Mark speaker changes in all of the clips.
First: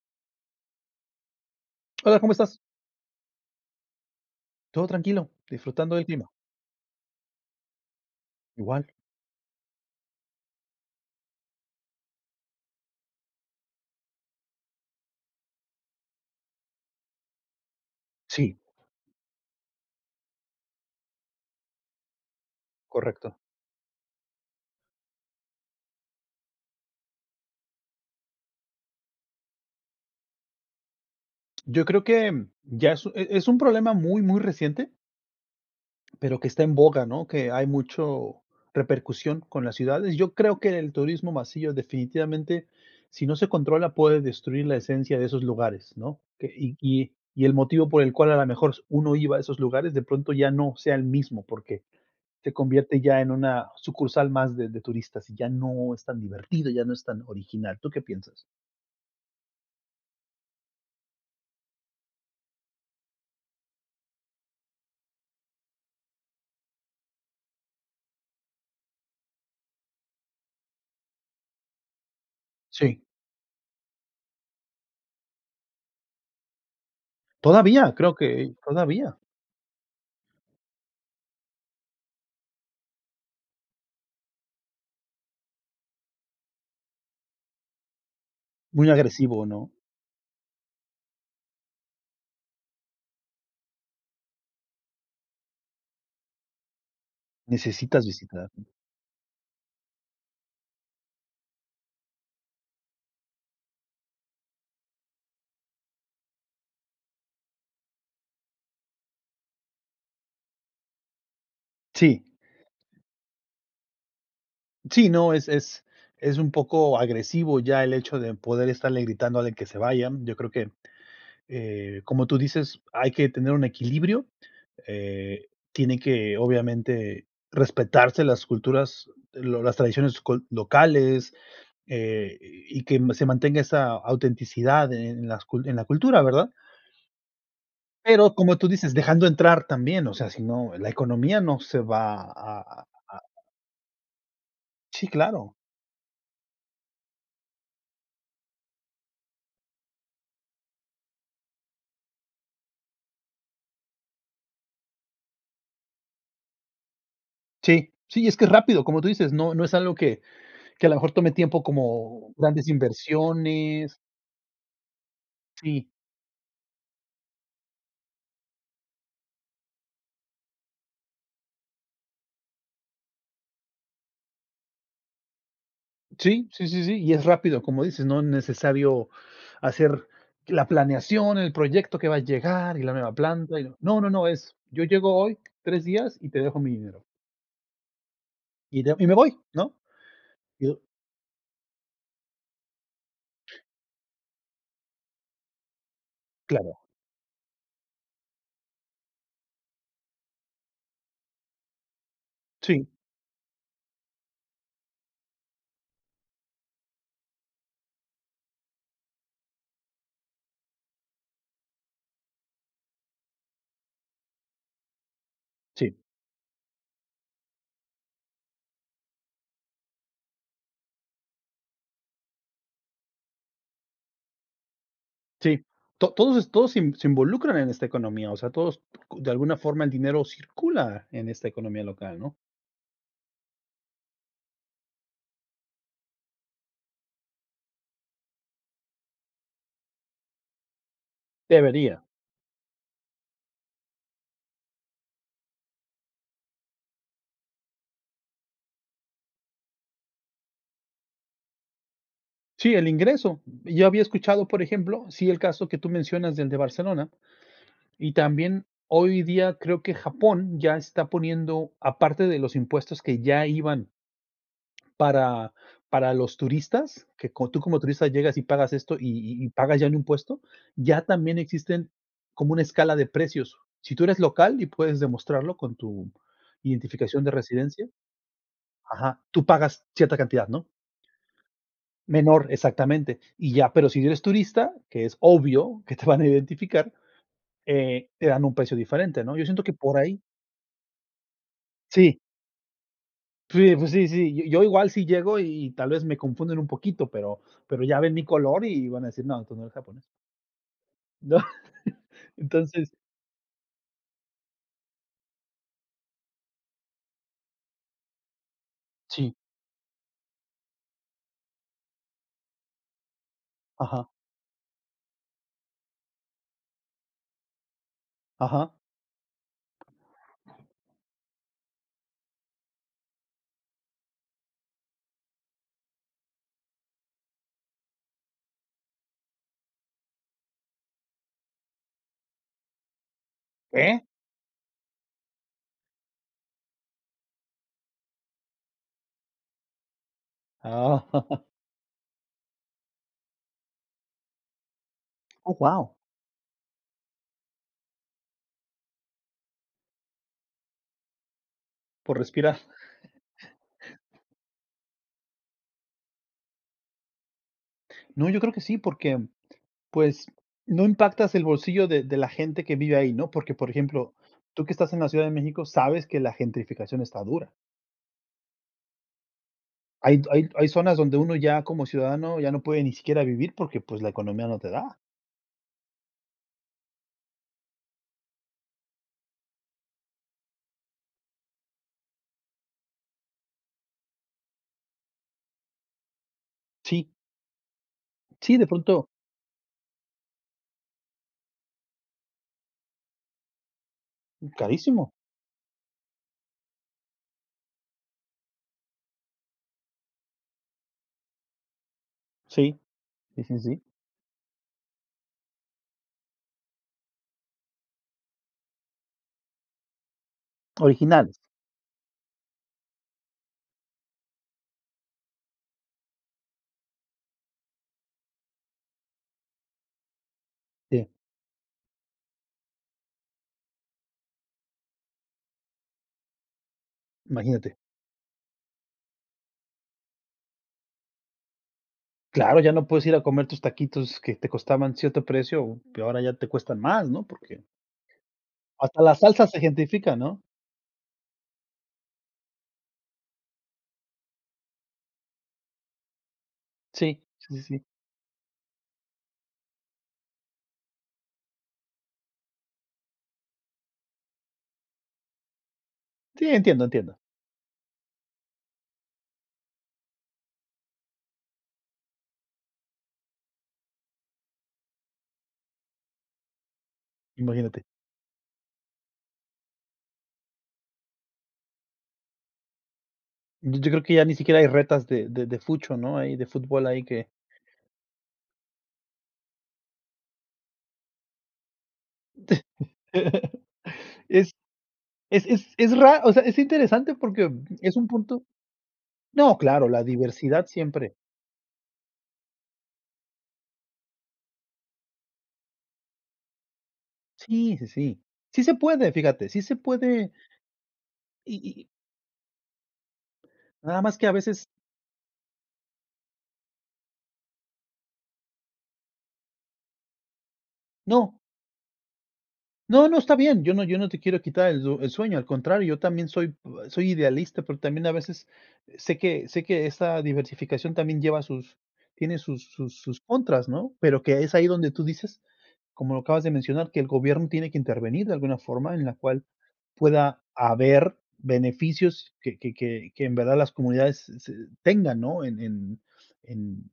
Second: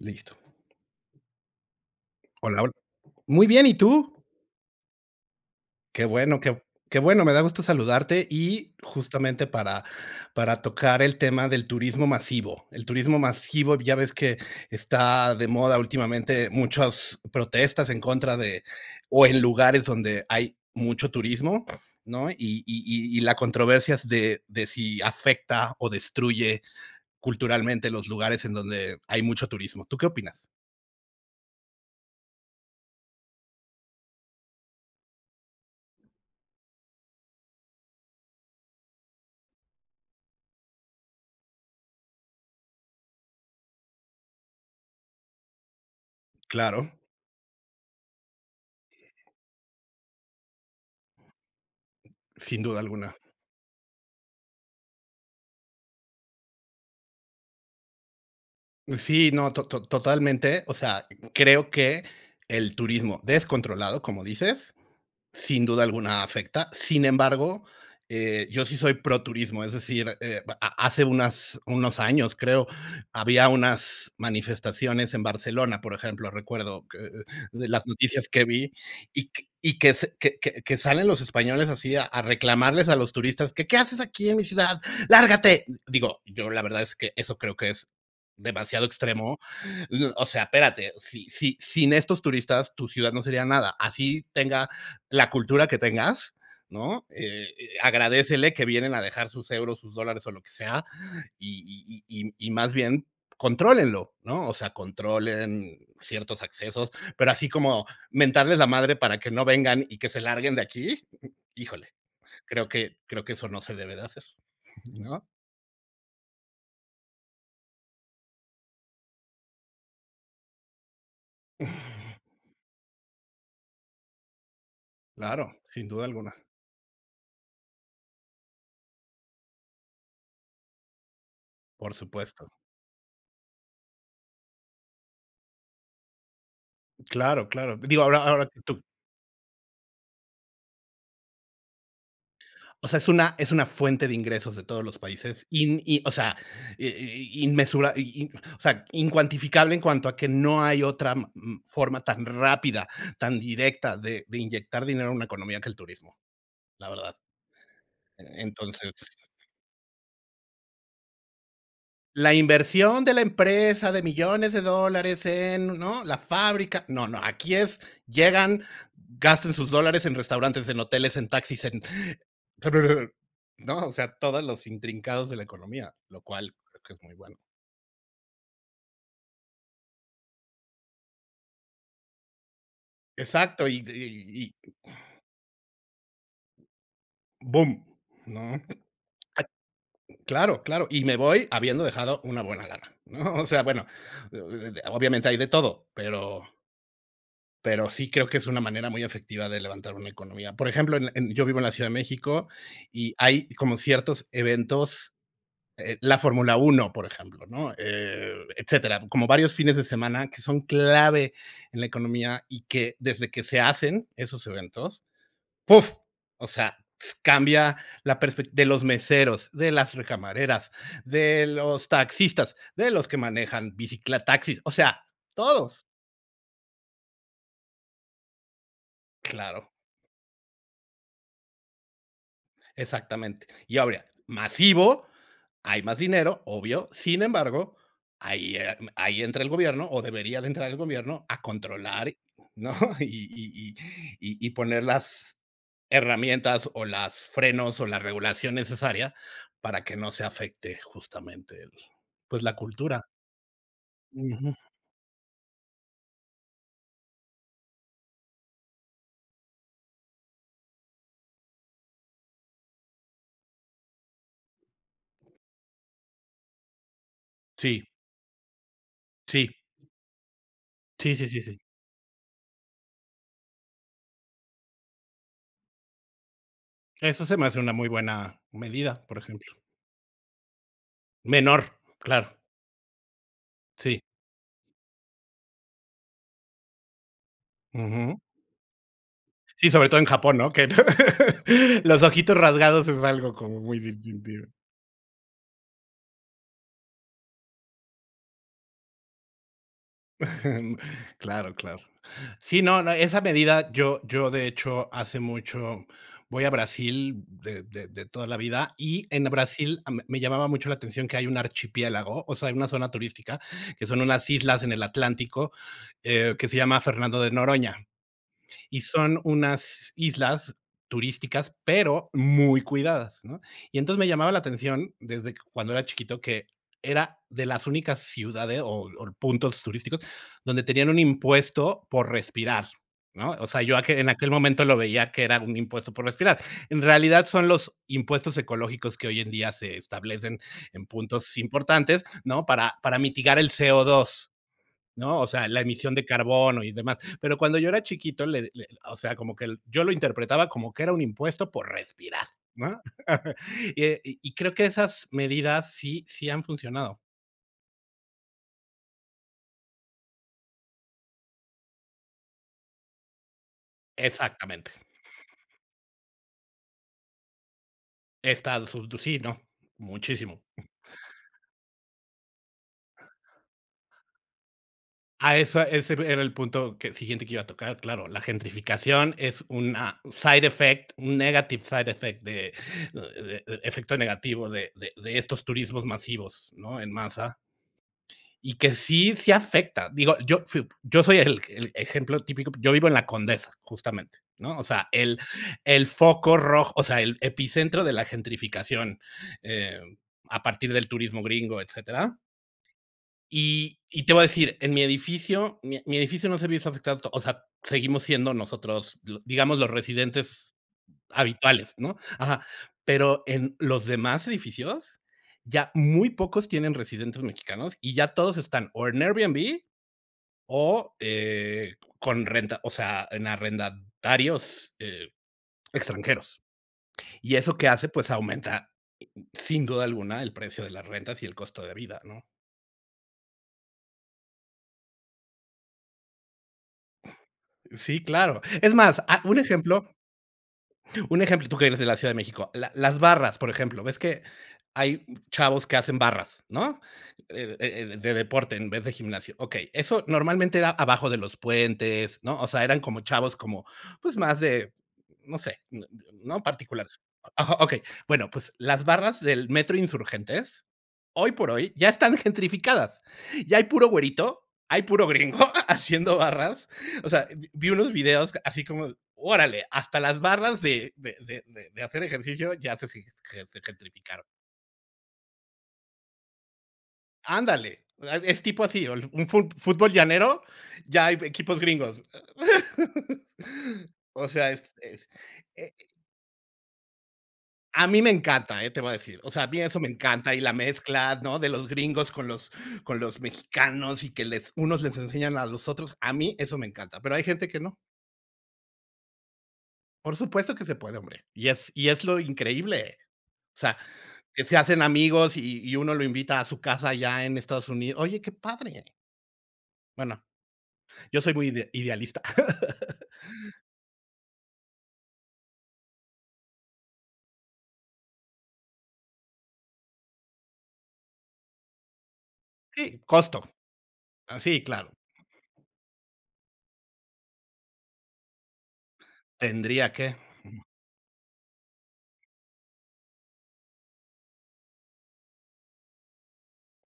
Speaker 1: Listo.
Speaker 2: Hola, ¿cómo estás?
Speaker 1: Hola, hol Muy bien, ¿y tú?
Speaker 2: Todo tranquilo, disfrutando del
Speaker 1: Qué
Speaker 2: clima.
Speaker 1: bueno, qué qué bueno. Me da gusto saludarte, y
Speaker 2: Igual.
Speaker 1: justamente para para tocar el tema del turismo masivo. El turismo masivo ya ves que está de moda últimamente muchas protestas en contra
Speaker 2: Sí.
Speaker 1: de o en lugares donde hay mucho turismo, ¿no? Y y y y la
Speaker 2: Correcto.
Speaker 1: controversias de, de si afecta, o destruye culturalmente los lugares en donde hay mucho turismo. ¿Tú qué opinas?
Speaker 2: Yo creo que ya, e e es un problema muy, muy reciente. Pero, que está en boga, ¿no? Que hay mucho repercusión con las ciudades. Yo creo que el turismo masivo, definitivamente, si no se controla, puede destruir la esencia de esos lugares, ¿no? Que y
Speaker 1: Claro.
Speaker 2: y y el motivo por el cual a la mejor uno iba a esos lugares, de pronto ya no sea el mismo porque se
Speaker 1: Sin duda
Speaker 2: convierte
Speaker 1: alguna.
Speaker 2: ya en una sucursal más de de turistas, y ya no es tan divertido, ya no es tan original, ¿tú qué piensas?
Speaker 1: Y, sí, no, to to totalmente. O sea, creo que el turismo descontrolado, como dices, sin duda alguna afecta. Sin embargo, eh, yo sí soy proturismo, es decir, eh, a a hace unas unos años creo,
Speaker 2: Sí.
Speaker 1: había unas manifestaciones en Barcelona, por ejemplo, recuerdo que, eh, eh, de las
Speaker 2: Todavía, creo
Speaker 1: noticias que
Speaker 2: que
Speaker 1: vi,
Speaker 2: todavía.
Speaker 1: y que, que, que salen los españoles así a, a reclamarles a los turistas que: "¿Qué haces aquí en mi ciudad? ¡Lárgate!". Digo, yo la verdad es que eso creo que es demasiado
Speaker 2: ¿Muy
Speaker 1: extremo.
Speaker 2: agresivo, no?
Speaker 1: Y, o sea, espérate, si si sin estos turistas tu ciudad no sería nada, así tenga la cultura que tengas, ¿no? Eh,
Speaker 2: ¿Necesitas visitar?
Speaker 1: agradécele que vienen a dejar sus euros, sus dólares o lo que sea, Y y y y más bien, contrólenlo, ¿no? O sea, controlen ciertos accesos, pero, así como mentarles la madre para que no vengan y que se larguen de aquí, híjole,
Speaker 2: Sí.
Speaker 1: creo que creo que eso no se debe de hacer,
Speaker 2: Sí,
Speaker 1: ¿no?
Speaker 2: no, es es es un poco agresivo ya el hecho de poder estarle gritando de que se vayan. Yo creo que, eh, como tú dices, hay que tener un equilibrio. Eh,
Speaker 1: Claro, sin
Speaker 2: tiene
Speaker 1: duda alguna.
Speaker 2: que, obviamente, respetarse las culturas, lo las tradiciones cul locales,
Speaker 1: Por
Speaker 2: eh,
Speaker 1: supuesto.
Speaker 2: y que se mantenga esa autenticidad en las en la cultura, ¿verdad?
Speaker 1: Claro, claro. Digo, ahora,
Speaker 2: Pero,
Speaker 1: ahora
Speaker 2: como tú
Speaker 1: tú.
Speaker 2: dices, dejando entrar también, o sea, si no, la economía no se va a a a
Speaker 1: O sea, es una es una fuente de ingresos de todos los
Speaker 2: Sí,
Speaker 1: países
Speaker 2: claro.
Speaker 1: in y, o sea, i in in, inmensura o sea incuantificable en cuanto a que no hay otra ma ma forma tan rápida, tan directa de de inyectar dinero a una economía que el turismo, la verdad.
Speaker 2: Sí, sí,
Speaker 1: E
Speaker 2: y es que es rápido,
Speaker 1: entonces
Speaker 2: como tú dices, no, no es algo que, que a lo mejor tome tiempo como
Speaker 1: La
Speaker 2: grandes
Speaker 1: inversión de la empresa,
Speaker 2: inversiones.
Speaker 1: de millones de dólares en,
Speaker 2: Sí.
Speaker 1: ¿no? La fábrica. No, no, aquí es llegan, gastan sus dólares en restaurantes, en hoteles, en taxis, en pero, [unintelligible] ¿no? O sea, todos los intrincados de la economía, lo
Speaker 2: Sí,
Speaker 1: cual
Speaker 2: sí,
Speaker 1: creo
Speaker 2: sí,
Speaker 1: que
Speaker 2: sí,
Speaker 1: es
Speaker 2: y
Speaker 1: muy
Speaker 2: es
Speaker 1: bueno.
Speaker 2: rápido, como dices, no es necesario hacer la planeación, el proyecto que va a llegar, y la nueva planta, y
Speaker 1: Exacto,
Speaker 2: no,
Speaker 1: y de
Speaker 2: no, no, no.
Speaker 1: y y
Speaker 2: Es,
Speaker 1: que
Speaker 2: yo llego hoy 3 días, y te dejo mi dinero.
Speaker 1: ¡Bum! ¿No?
Speaker 2: Y do y me voy,
Speaker 1: A
Speaker 2: ¿no?
Speaker 1: claro,
Speaker 2: Yo
Speaker 1: claro, y me voy habiendo dejado una buena lana, ¿no? O sea, bueno, obviamente hay de todo, pero,
Speaker 2: Claro.
Speaker 1: pero sí creo que es una manera muy efectiva de levantar una economía. Por ejemplo, en, en yo vivo en la Ciudad de México,
Speaker 2: Sí.
Speaker 1: y hay como ciertos eventos, eh, La Fórmula 1, por ejemplo, ¿no? Eh, etcétera. Como varios fines de semana que son clave en la economía, y que desde que se hacen esos eventos, ¡puf!
Speaker 2: Uf.
Speaker 1: O sea, pues, cambia la perspec de los meseros, de las recamareras, de los taxistas, de los que manejan bicitaxi, o sea,
Speaker 2: Sí,
Speaker 1: todos.
Speaker 2: to todos todos se, se involucran en esta economía. O sea, todos [unintelligible] de alguna
Speaker 1: Claro.
Speaker 2: forma el dinero circula en esta economía local, ¿no?
Speaker 1: Exactamente. Y obvia masivo, hay más dinero, obvio. Sin embargo, ahí, ahí entra el gobierno, o debería de entrar el gobierno a
Speaker 2: Debería.
Speaker 1: controlar, ¿no? Y y y y poner las herramientas o las frenos, o la regulación necesaria para que no se afecte justamente el pues, la
Speaker 2: Sí, el
Speaker 1: cultura.
Speaker 2: ingreso. Yo había escuchado,
Speaker 1: Ujú.
Speaker 2: por ejemplo, sí, el caso que tú mencionas del de Barcelona, y también hoy día creo que Japón ya está poniendo aparte de los impuestos que ya iban para, para los turistas, que como tú como
Speaker 1: Sí.
Speaker 2: turista llegas y pagas esto, y, y
Speaker 1: Sí.
Speaker 2: pagas ya un impuesto, ya
Speaker 1: Sí, sí,
Speaker 2: también
Speaker 1: sí, sí.
Speaker 2: existen como una escala de precios. Sí, tú eres local y puedes demostrarlo con tu identificación
Speaker 1: Eso
Speaker 2: de
Speaker 1: se me hace una
Speaker 2: residencia
Speaker 1: muy buena medida,
Speaker 2: Ajá.
Speaker 1: por
Speaker 2: Tú
Speaker 1: ejemplo.
Speaker 2: pagas cierta cantidad, ¿no?
Speaker 1: Menor, claro.
Speaker 2: Menor, exactamente. Y ya, pero, si
Speaker 1: Sí.
Speaker 2: no eres turista, que es obvio que te van a identificar, eh,
Speaker 1: Ujú.
Speaker 2: te dan un precio diferente, ¿no? Yo siento
Speaker 1: Sí,
Speaker 2: que
Speaker 1: sobre
Speaker 2: por
Speaker 1: todo en
Speaker 2: ahí
Speaker 1: Japón, ¿no? Que los
Speaker 2: Sí.
Speaker 1: ojitos rasgados es algo como
Speaker 2: Sí,
Speaker 1: muy
Speaker 2: pues sí, sí.
Speaker 1: distintivo.
Speaker 2: Yo igual si llego, y tal vez me confunden un poquito, pero, pero ya ven mi color, y van a decir: "No, tu no eres japonés". ¿No?
Speaker 1: Claro, claro. Sí, no, no,
Speaker 2: Entonces
Speaker 1: esa medida yo, yo de hecho hace mucho voy a Brasil, de de de toda la vida, y en
Speaker 2: Sí.
Speaker 1: Brasil m me llamaba mucho la atención que hay un archipiélago. O sea, hay una zona turística que son
Speaker 2: Ajá.
Speaker 1: unas islas en el Atlántico, que se llama Fernando de Noroña.
Speaker 2: Ajá.
Speaker 1: Y son unas islas turísticas, pero muy cuidadas, ¿no? Y entonces me llamaba la atención desde cuando era chiquito, que era de las únicas ciudades, o o puntos turísticos, donde tenían un impuesto por respirar, ¿no? O sea, yo a que
Speaker 2: ¿Que?
Speaker 1: en aquel momento lo veía que era un impuesto por respirar. En realidad, son los impuestos ecológicos que hoy en día se establecen en
Speaker 2: Ah.
Speaker 1: puntos importantes, ¿no? Para para mitigar el CO2, ¿no? O sea,
Speaker 2: ¡Oh,
Speaker 1: la
Speaker 2: wao!
Speaker 1: emisión de carbono y demás. Pero cuando yo era chiquito, le le o sea, como que el yo lo interpretaba como que era un impuesto por
Speaker 2: Por
Speaker 1: respirar,
Speaker 2: respirar.
Speaker 1: ¿no? Y y y, ah, creo que esas medidas sí sí han funcionado.
Speaker 2: No, yo creo que sí, porque, pues, no impactas el bolsillo de de la gente que vive ahí, ¿no? Porque, por ejemplo, tú que
Speaker 1: Exactamente.
Speaker 2: estás en la Ciudad de México, sabes que la gentrificación está dura.
Speaker 1: Estados [unintelligible] sí, ¿no?
Speaker 2: Hay
Speaker 1: Muchísimo.
Speaker 2: hay hay zonas donde uno ya como ciudadano, ya no puede ni siquiera vivir porque, pues, la economía no te da.
Speaker 1: A esa ese, era el punto que siguiente que iba a tocar, claro, la gentrificación es una side effect, un negative side effect, de eh, efecto negativo de de de estos turismos masivos, ¿no? en
Speaker 2: Sí.
Speaker 1: masa. Y
Speaker 2: Sí, de
Speaker 1: que
Speaker 2: pronto
Speaker 1: sí, sí afecta. Digo, yo fui yo soy el el ejemplo típico, yo vivo en La Condesa, justamente, ¿no? O sea,
Speaker 2: Carísimo.
Speaker 1: el el foco rojo, o sea, el epicentro de la gentrificación, eh, a partir del turismo gringo, etcétera.
Speaker 2: Sí. Sí, sí,
Speaker 1: Y
Speaker 2: sí.
Speaker 1: y te voy a decir, en mi edificio, mi mi edificio no se ha visto afectado to o sea, seguimos siendo nosotros, di digamos, los residentes
Speaker 2: Originales.
Speaker 1: habituales, ¿no? Ajá. Pero, en los demás edificios, ya muy pocos tienen residentes mexicanos y ya todos están o en Airbnb, o,
Speaker 2: Sí.
Speaker 1: eh, con renta, o sea, en arrendatarios, eh, extranjeros, ¿y eso qué
Speaker 2: Imagínate.
Speaker 1: hace? Pues aumenta, sin duda alguna, el precio de las rentas y el costo de vida, ¿no?
Speaker 2: Claro, ya no puedes ir a comer tus taquitos, que te costaban cierto precio, que ahora ya te cuestan más, ¿no? Porque
Speaker 1: Sí, claro. Es
Speaker 2: hasta
Speaker 1: más,
Speaker 2: la
Speaker 1: ah, un
Speaker 2: salsa se
Speaker 1: ejemplo
Speaker 2: gentifica, ¿no?
Speaker 1: un ejemplo, tú que eres de la Ciudad de México. La las barras, por ejemplo, ves que hay chavos que hacen barras, ¿no?
Speaker 2: Sí, sí,
Speaker 1: Eh
Speaker 2: sí, sí.
Speaker 1: eh, de deporte en vez de gimnasio. Okey, eso normalmente era abajo de los puentes, ¿no? O sea, eran como chavos, como, pues, más de, no sé, ¿no?
Speaker 2: Sí, entiendo
Speaker 1: Particulares.
Speaker 2: entiendo.
Speaker 1: Ajá, okey, bueno, pues, las barras del Metro Insurgentes, hoy por hoy, ya están gentrificadas, ya hay puro güerito, hay puro gringo ha haciendo barras. O sea, vi vi
Speaker 2: Imagínate.
Speaker 1: unos videos así como: "¡Órale! Hasta las barras de de de de hacer ejercicio ya se se ge se
Speaker 2: Yo yo creo, que
Speaker 1: gentrificaron".
Speaker 2: ya ni siquiera hay retas de de de Fucho, ¿no? Ahí de fútbol, ahí que
Speaker 1: ¡Ándale! la eh, es tipo así, un fut fútbol llanero, ya hay equipos gringos. O
Speaker 2: Es
Speaker 1: sea, es es,
Speaker 2: es es
Speaker 1: eh
Speaker 2: es ra o sea es interesante, porque,
Speaker 1: A
Speaker 2: es
Speaker 1: mí
Speaker 2: un
Speaker 1: me
Speaker 2: punto.
Speaker 1: encanta, ¿eh? Te lo voy a decir. O sea, a
Speaker 2: No,
Speaker 1: mí eso
Speaker 2: claro,
Speaker 1: me
Speaker 2: la
Speaker 1: encanta. Y la
Speaker 2: diversidad siempre.
Speaker 1: mezcla, ¿no?, de los gringos con los con los mexicanos y que les unos les enseñan a los otros. A mí eso me encanta, pero, hay gente que no.
Speaker 2: Sí, sí, sí. Sí se puede, fíjate, sí se
Speaker 1: Por
Speaker 2: puede.
Speaker 1: supuesto que se puede, hombre, y
Speaker 2: Y
Speaker 1: es
Speaker 2: y
Speaker 1: y es lo increíble. O sea,
Speaker 2: Nada más que a
Speaker 1: que se
Speaker 2: veces.
Speaker 1: hacen amigos y y uno lo invita a su casa allá en Estados Unidos. ¡Oye, qué padre! Bueno, yo
Speaker 2: ¡No!
Speaker 1: soy muy ide idealista.
Speaker 2: No no, está bien, yo no yo no te quiero quitar el el sueño, al contrario, yo también soy p soy idealista, pero, también a veces sé que sé que esa diversificación también lleva sus tiene sus sus
Speaker 1: Sí,
Speaker 2: sus
Speaker 1: costo.
Speaker 2: contras, ¿no? Pero,
Speaker 1: Ah
Speaker 2: que es
Speaker 1: sí,
Speaker 2: ahí donde
Speaker 1: claro.
Speaker 2: tú dices, como lo acabas de mencionar, que el gobierno tiene que intervenir de alguna forma, en la cual
Speaker 1: Tendría que,
Speaker 2: pueda
Speaker 1: ujú.
Speaker 2: haber beneficios que que que que en verdad las comunidades tengan, ¿no? En en en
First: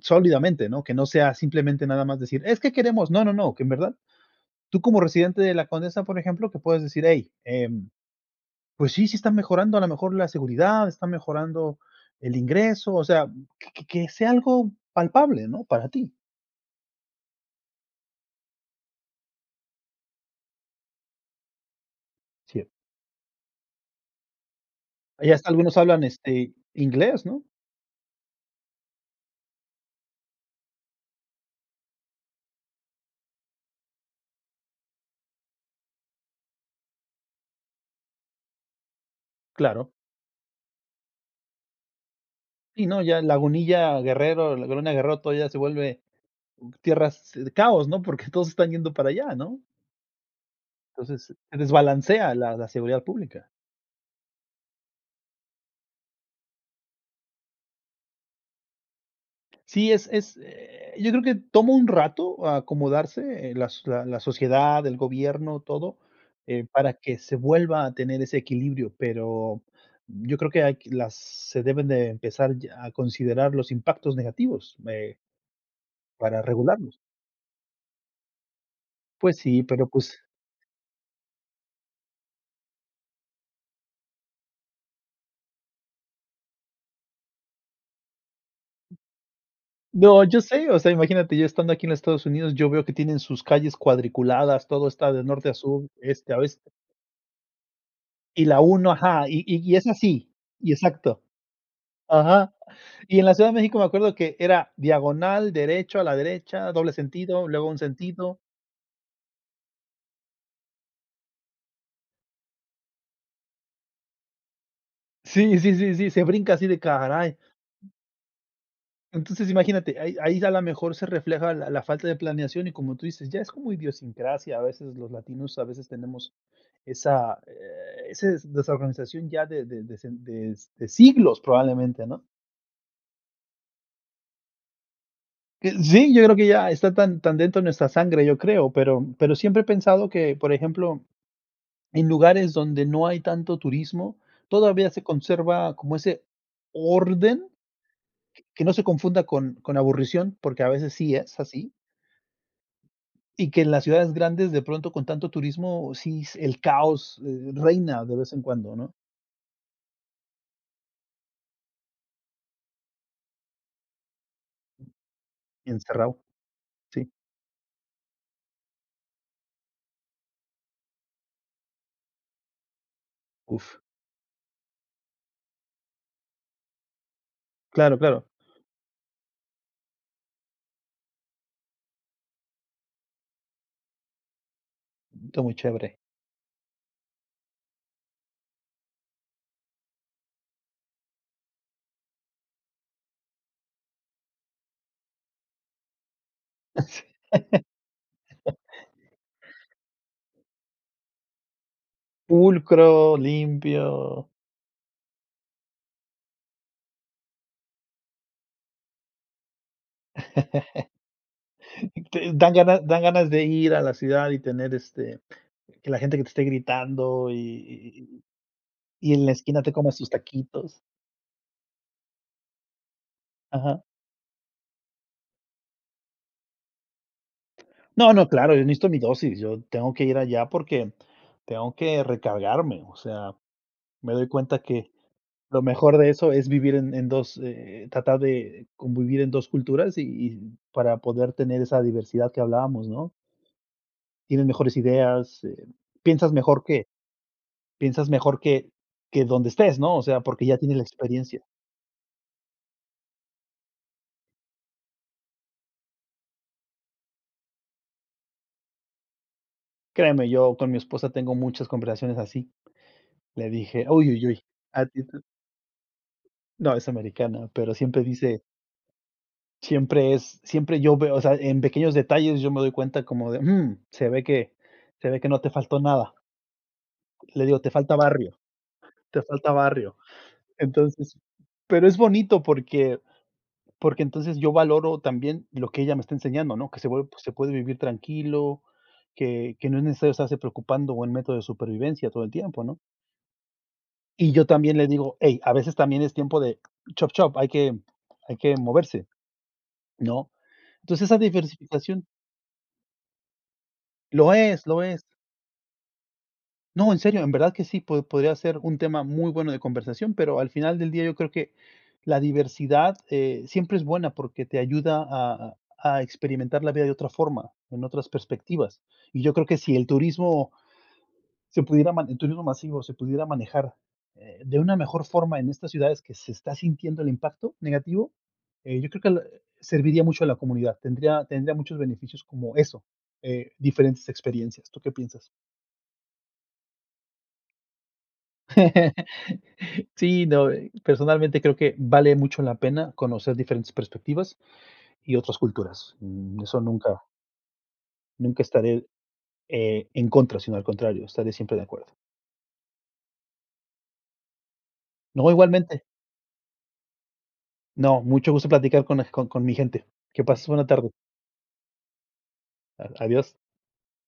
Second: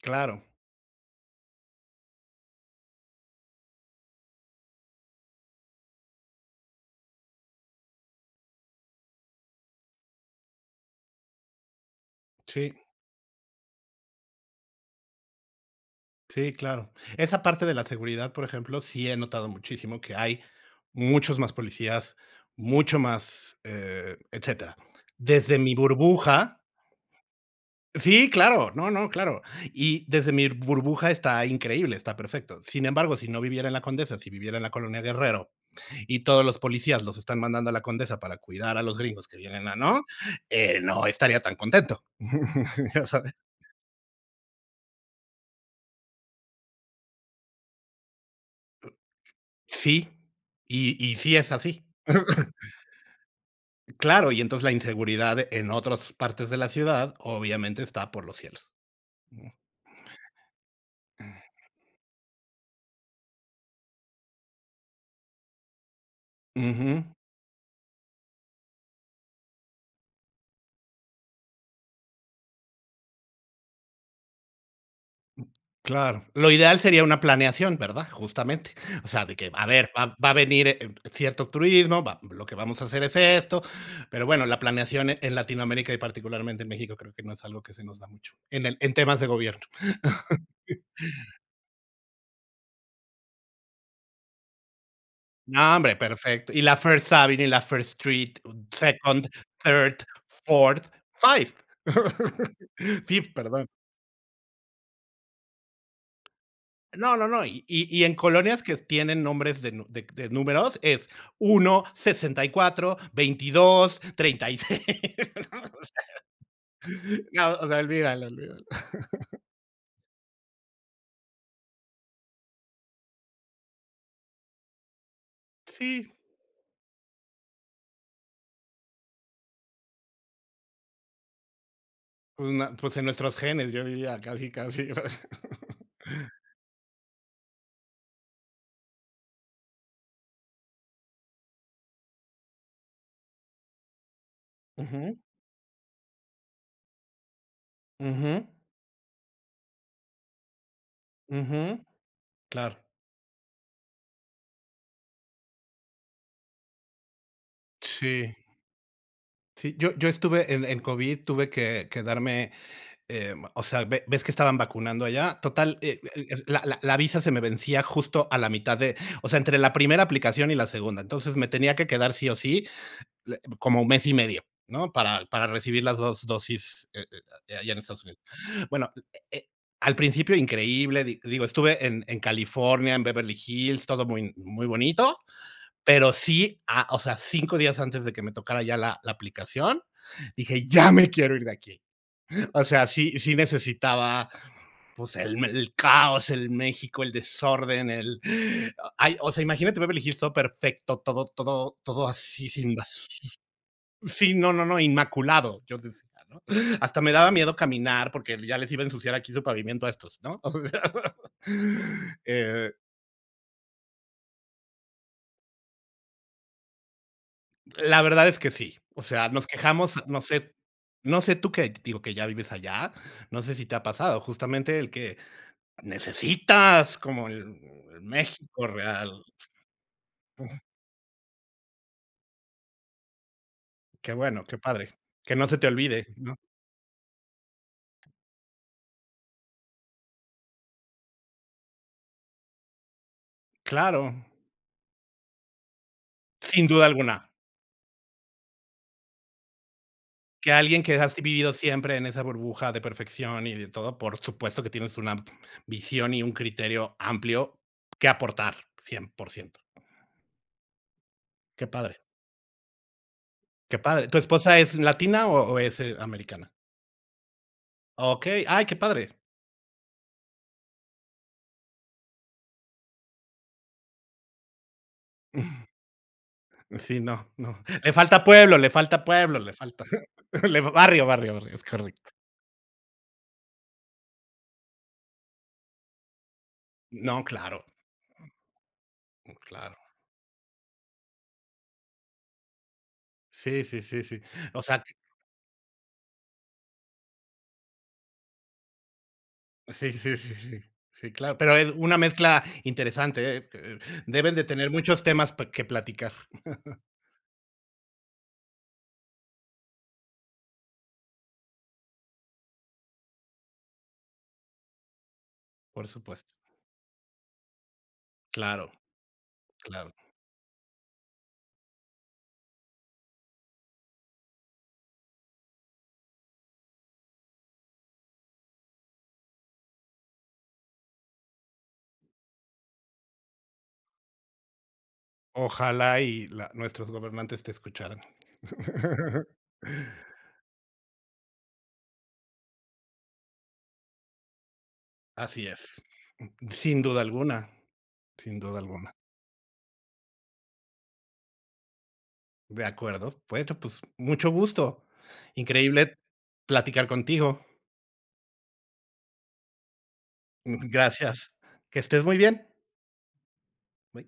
Speaker 1: Claro.
Speaker 2: ¿no? Que no sea simplemente nada más decir: "Es que queremos", no, no, no, que en verdad tú, como residente de la Condesa, por ejemplo, que puedes decir: "Hey, em, pues sí, sí está mejorando a lo mejor la seguridad, está mejorando el
Speaker 1: Sí.
Speaker 2: ingreso", o sea, que que sea algo palpable, ¿no?, para ti.
Speaker 1: Sí, claro. Esa parte de la seguridad, por ejemplo, sí he notado muchísimo, que hay muchos más policías,
Speaker 2: Sí.
Speaker 1: mucho más, eh, etcétera.
Speaker 2: Allá hasta
Speaker 1: Desde mi
Speaker 2: algunos hablan, este,
Speaker 1: burbuja
Speaker 2: inglés, ¿no?
Speaker 1: Sí, claro, no, no, claro. Y desde mi burbuja, está increíble, está perfecto. Sin embargo, si no viviera en la Condesa, si viviera en la Colonia Guerrero, y todos los policías los están mandando a la Condesa para cuidar a los gringos que vienen a,
Speaker 2: Claro.
Speaker 1: ¿no? Eh, no estaría tan contento.
Speaker 2: Sí no,
Speaker 1: Ya
Speaker 2: ya
Speaker 1: sabes.
Speaker 2: Lagunilla, Guerrero, la Colonia Guerrero todavía se vuelve tierras de caos, ¿no? Porque, todos están yendo para allá, ¿no?
Speaker 1: Sí, y y
Speaker 2: Entonces,
Speaker 1: sí es
Speaker 2: se
Speaker 1: así.
Speaker 2: desbalancea la la seguridad pública.
Speaker 1: Claro, y entonces, la inseguridad en otras partes de la ciudad obviamente está por los cielos. Ujú.
Speaker 2: Sí, es es, eh, yo creo que tomo un rato acomodarse, eh, las la la sociedad, el gobierno, todo, eh, para
Speaker 1: Ujú.
Speaker 2: que se vuelva a tener ese equilibrio, pero, yo creo que hay que las se deben de empezar ya a considerar los impactos negativos, eh
Speaker 1: Claro.
Speaker 2: para
Speaker 1: Lo ideal
Speaker 2: regularlos.
Speaker 1: sería una planeación, ¿verdad? Justamente, o sea, de
Speaker 2: Pues
Speaker 1: que:
Speaker 2: sí,
Speaker 1: "A
Speaker 2: pero,
Speaker 1: ver, va
Speaker 2: pues
Speaker 1: a venir, eh, cierto turismo, va lo que vamos a hacer es esto, pero bueno", la planeación, eh, en Latinoamérica y particularmente en México, creo que no es algo que se nos da mucho, en el en temas de gobierno.
Speaker 2: No, yo sé, o sea, imagínate, yo estando aquí en Estados Unidos, yo veo que tienen sus calles cuadriculadas, todo está de norte a
Speaker 1: No,
Speaker 2: sur,
Speaker 1: hombre,
Speaker 2: este a
Speaker 1: perfecto. Y
Speaker 2: oeste.
Speaker 1: la First Avenue y la First Street,
Speaker 2: Y la 1, ajá,
Speaker 1: second,
Speaker 2: y y y es
Speaker 1: thirth,
Speaker 2: así, y
Speaker 1: fourth,
Speaker 2: exacto.
Speaker 1: five,
Speaker 2: Ajá. Y en
Speaker 1: fifth,
Speaker 2: la Ciudad de
Speaker 1: perdón.
Speaker 2: México, me acuerdo que era diagonal derecho, a la derecha, doble
Speaker 1: No, no, no.
Speaker 2: sentido,
Speaker 1: Y
Speaker 2: luego un
Speaker 1: y en
Speaker 2: sentido.
Speaker 1: colonias que tienen nombres de de números es 1, 64, 22, 36.
Speaker 2: Sí, sí, sí, sí, se brinca así de ¡Caray!
Speaker 1: No, o sea, olvídalo, olvídalo.
Speaker 2: Entonces, imagínate, ahí ahí ya a lo mejor se refleja la la falta de planeación y, como tú dices, ya es como idiosincrasia, a veces los latinos, a veces
Speaker 1: Sí.
Speaker 2: tenemos esa, eh, ese desorganización ya de de de de siglos probablemente, ¿no?
Speaker 1: Pues na pues, en nuestros genes, yo diría casi casi. O sea.
Speaker 2: Eh, sí, yo creo que ya está tan tan dentro de nuestra sangre, yo creo, pero pero, siempre he pensado que, por ejemplo, en lugares donde no hay tanto turismo, todavía se
Speaker 1: Ujú.
Speaker 2: conserva como ese orden.
Speaker 1: Ujú.
Speaker 2: Que no se confunda con con la aburrición, porque, a veces sí es así.
Speaker 1: Ujú. Claro.
Speaker 2: Y que en las ciudades grandes, de pronto, con tanto turismo, sí se el caos reina, de vez
Speaker 1: Sí.
Speaker 2: en cuando, ¿no?
Speaker 1: Sí, yo yo estuve en en COVID, tuve que quedarme, em, o sea, ¿ve ves que estaban vacunando allá? Total, eh
Speaker 2: Encerrado.
Speaker 1: eh, la la la
Speaker 2: Sí.
Speaker 1: visa se me vencía justo a la mitad de o sea, entre la primera aplicación y la segunda. Entonces, me tenía que quedar sí o sí
Speaker 2: Uf.
Speaker 1: como mes y medio, ¿no?, para para recibir las 2, dosis, eh eh, de ahí allá en
Speaker 2: Claro,
Speaker 1: Estados Unidos.
Speaker 2: claro.
Speaker 1: Bueno, al eh eh, al principio increíble, di digo, estuve en en California, en Beverly Hills, todo muy muy bonito,
Speaker 2: Todo muy chévere.
Speaker 1: pero, sí, ah, o sea, 5 días antes de que me tocara ya la la aplicación, dije: "¡Ya me quiero ir de aquí". O sea, sí sí necesitaba, pues, el el caos, el México, el desorden, el ay o sea, imagínate Beverly Hills todo perfecto, todo todo todo así, sin basura.
Speaker 2: Pulcro, limpio.
Speaker 1: Sí, no no no, inmaculado, yo decía, ¿no? Hasta me daba miedo caminar, porque, ya les iba a ensuciar aquí su pavimento a estos, ¿no?
Speaker 2: Dan
Speaker 1: Eh. [unintelligible]
Speaker 2: ganas dan ganas de ir a la ciudad y tener, este, que la gente que te esté gritando, y y
Speaker 1: La verdad es que sí. O
Speaker 2: y y y en
Speaker 1: sea,
Speaker 2: la
Speaker 1: nos
Speaker 2: esquina te coma
Speaker 1: quejamos,
Speaker 2: sus
Speaker 1: no sé
Speaker 2: taquitos.
Speaker 1: no sé tú qué, digo, que ya vives allá, ¿no sé si te
Speaker 2: Ajá.
Speaker 1: ha pasado? Justamente el que necesitas, como el
Speaker 2: No, no, claro, yo
Speaker 1: México
Speaker 2: necesito mi
Speaker 1: real.
Speaker 2: dosis, yo tengo que ir allá porque, tengo que recargarme, o sea,
Speaker 1: ¡Qué
Speaker 2: me doy
Speaker 1: bueno,
Speaker 2: cuenta
Speaker 1: qué padre!
Speaker 2: que
Speaker 1: Que no se
Speaker 2: lo
Speaker 1: te
Speaker 2: mejor
Speaker 1: olvide,
Speaker 2: de eso
Speaker 1: ¿no?
Speaker 2: es vivir en en 2, eh, tratar de convivir en 2, culturas y y para poder tener esa diversidad que hablábamos, ¿no?
Speaker 1: Claro.
Speaker 2: Tienes mejores ideas, eh, piensas mejor
Speaker 1: Sin
Speaker 2: que
Speaker 1: duda alguna.
Speaker 2: piensas mejor que que donde estés, ¿no? O sea, porque
Speaker 1: Que
Speaker 2: ya tiene la
Speaker 1: alguien, que has
Speaker 2: experiencia.
Speaker 1: vivido siempre en esa burbuja de perfección y de todo, por supuesto, que tienes una visión y un criterio amplio que aportar 100%
Speaker 2: Créame, yo con mi esposa tengo
Speaker 1: ¡Qué
Speaker 2: muchas
Speaker 1: padre!
Speaker 2: conversaciones así. Le
Speaker 1: ¡Qué
Speaker 2: dije:
Speaker 1: padre!
Speaker 2: "Uy,
Speaker 1: ¿Tu
Speaker 2: uy, uy.
Speaker 1: esposa es
Speaker 2: [unintelligible]
Speaker 1: latina o o es, eh, americana?
Speaker 2: No, es americana, pero, siempre dice
Speaker 1: Okey. Ay, ¡qué padre!
Speaker 2: Siempre es siempre yo veo, o sea, en pequeños detalles, yo me doy cuenta como de: "Mm, se ve que se ve que no te faltó nada".
Speaker 1: Sí, no
Speaker 2: Le
Speaker 1: no.
Speaker 2: digo: "te
Speaker 1: Le
Speaker 2: falta
Speaker 1: falta
Speaker 2: barrio,
Speaker 1: pueblo le falta
Speaker 2: te
Speaker 1: pueblo,
Speaker 2: falta
Speaker 1: le falta
Speaker 2: barrio".
Speaker 1: le fa barrio,
Speaker 2: Entonces,
Speaker 1: barrio, barrio, es
Speaker 2: pero, es
Speaker 1: correcto.
Speaker 2: bonito porque porque entonces yo valoro también lo que ella me está enseñando, ¿no? Que se
Speaker 1: No,
Speaker 2: se puede
Speaker 1: claro.
Speaker 2: vivir tranquilo,
Speaker 1: Mm,
Speaker 2: que que
Speaker 1: claro.
Speaker 2: no es necesario estarse preocupando, o en método de supervivencia todo el tiempo, ¿no?
Speaker 1: Sí, sí, sí, sí.
Speaker 2: Y yo
Speaker 1: O
Speaker 2: también
Speaker 1: sea
Speaker 2: le digo: "Hey, a veces también es tiempo de, chop, chop, hay que hay que moverse",
Speaker 1: Sí, sí, sí,
Speaker 2: ¿no?
Speaker 1: sí, si.
Speaker 2: Entonces
Speaker 1: Sí,
Speaker 2: esa
Speaker 1: claro, pero, eh, una
Speaker 2: diversificación
Speaker 1: mezcla interesante. Eh eh,
Speaker 2: Lo
Speaker 1: deben de
Speaker 2: es,
Speaker 1: tener
Speaker 2: lo es.
Speaker 1: muchos temas pa que platicar.
Speaker 2: No, en serio, en verdad que sí, po podría ser un tema muy bueno de conversación, pero, al final del día yo creo que la diversidad, eh, siempre es buena, porque, te ayuda a a
Speaker 1: Por
Speaker 2: a
Speaker 1: supuesto.
Speaker 2: experimentar la vida de otra forma, en otras
Speaker 1: Claro,
Speaker 2: perspectivas. Y yo creo que sí el
Speaker 1: claro.
Speaker 2: turismo se pudiera, el turismo masivo, se pudiera manejar, eh, de una mejor forma en estas ciudades que se está sintiendo el impacto negativo, eh, yo creo que serviría mucho a la comunidad, tendría tendría muchos beneficios como eso, eh, diferentes experiencias, ¿tú qué piensas?
Speaker 1: Ojalá y la nuestros gobernantes te escucharan.
Speaker 2: Sí, no, eh, personalmente creo que vale mucho la pena, conocer diferentes perspectivas y otras
Speaker 1: Así es.
Speaker 2: culturas, mm, eso
Speaker 1: Sin duda
Speaker 2: nunca
Speaker 1: alguna, sin
Speaker 2: nunca
Speaker 1: duda
Speaker 2: estaré,
Speaker 1: alguna.
Speaker 2: eh, en contra, sino al contrario, estaré siempre de acuerdo.
Speaker 1: De acuerdo. Bueno, pues, mucho gusto.
Speaker 2: No, igualmente.
Speaker 1: Increíble platicar contigo.
Speaker 2: No, mucho gusto platicar, con eg con con mi gente. Que pases buena
Speaker 1: Mm,
Speaker 2: tarde.
Speaker 1: gracias. ¡Que estés muy bien!
Speaker 2: A adiós.
Speaker 1: Bye.